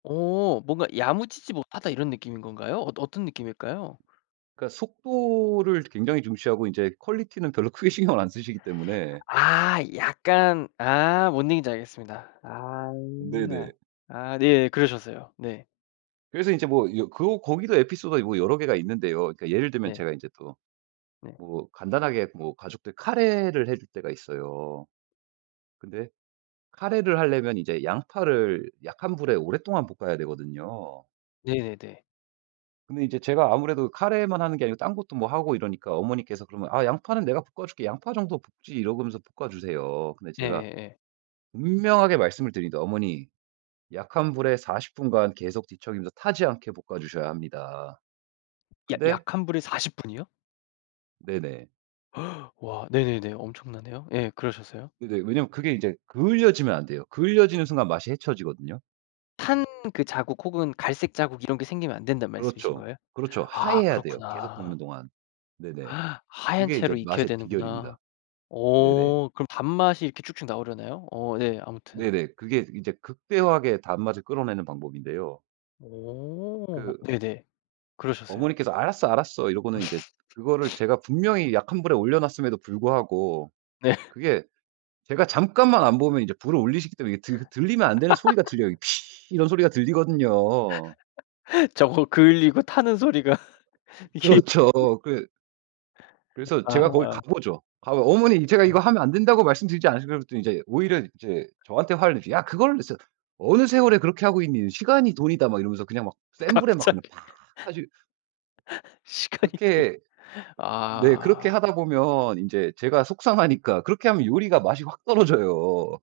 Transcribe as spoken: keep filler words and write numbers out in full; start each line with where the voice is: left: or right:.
left: 어 뭔가 '야무지지 못하다.' 이런 느낌인 건가요? 어떤 어떤 느낌일까요?
right: 그러니까 속도를 굉장히 중시하고 인제 퀄리티는 별로 크게 신경을 안 쓰시기 때문에
left: 아 약간 아 뭔 얘기인지 알겠습니다. 아.
right: 네네.
left: 아 네, 그러셔서요. 네.
right: 그래서 인제 뭐 이 그 거기도 에피소드가 요게 여러 개가 있는데요. 그러니까 예를 들면
left: 네.
right: 제가 이제 또
left: 네.
right: 뭐 간단하게 뭐 가족들 카레를 해줄 때가 있어요. 근데 카레를 하려면 이제 양파를 약한 불에 오랫동안 볶아야 되거든요.
left: 네네네.
right: 근데 인제 제가 아무래도 카레만 하는 게 아니고 딴 것도 뭐 하고 이러니까 어머니께서 그러면 "아 양파는 내가 볶아줄게. 양파 정도 볶지." 이러고서 볶아 주세요. 근데 제가
left: 예예예.
right: 분명하게 말씀을 드립니다. "어머니. 약한 불에 사십 분 간 계속 뒤척이면서 타지 않게 볶아 주셔야 합니다."
left: 약
right: 근데
left: 약한 불에 사십 분이요?
right: 네네.
left: 와 네네네. 엄청나네요. 예, 그러셔서요?
right: 네네. 왜냐하면 그게 이제 그을려지면 안 돼요. 그을려지는 순간 맛이 해쳐지거든요.
left: 탄 그 자국 혹은 갈색 자국 이런 게 생기면 안 된단 말씀이신
right: 그렇죠.
left: 거예요?
right: 그렇죠.
left: 아
right: 하얘야 돼요. 계속 볶는
left: 그렇구나.
right: 동안. 네네.
left: 하얀
right: 그게
left: 채로
right: 이제
left: 익혀야
right: 맛의 비결입니다.
left: 되는구나.
right: 네네.
left: 어 그럼 단맛이 이렇게 쭉쭉 나오려나요? 어 네 아무튼.
right: 네네. 그게 이제 극대화하게 단맛을 끌어내는 방법인데요.
left: 어.
right: 그
left: 네네. 그러셔서요?
right: 어머니께서 "알았어 알았어." 이러고는 이제 그거를 제가 분명히 약한 불에 올려놨음에도 불구하고
left: 네.
right: 그게 제가 잠깐만 안보면 이제 불을 올리시기 때문에 드 들리면 안 되는 소리가 들려요. "피" 이런 소리가 들리거든요.
left: 저거 그을리고 타는 소리가 이게
right: 그렇죠. 그 그래서 제가 거기 가
left: 아.
right: 보죠. 가면 "어머니 제가 이거 하면 안 된다고 말씀드리지 않았습니까." 그러면 또 이제 오히려 이제 저한테 화를 내죠. "야 그걸 어느 세 어느 세월에 그렇게 하고 있니. 시간이 돈이다." 막 이러면서 그냥 막 센 불에 막 그냥
left: 갑자기
right: 팍 하시
left: 시간이 돈이
right: 그렇게 네, 그렇게
left: 아.
right: 하다 보면 인제 제가 속상하니까 그렇게 하면 요리가 맛이 확 떨어져요.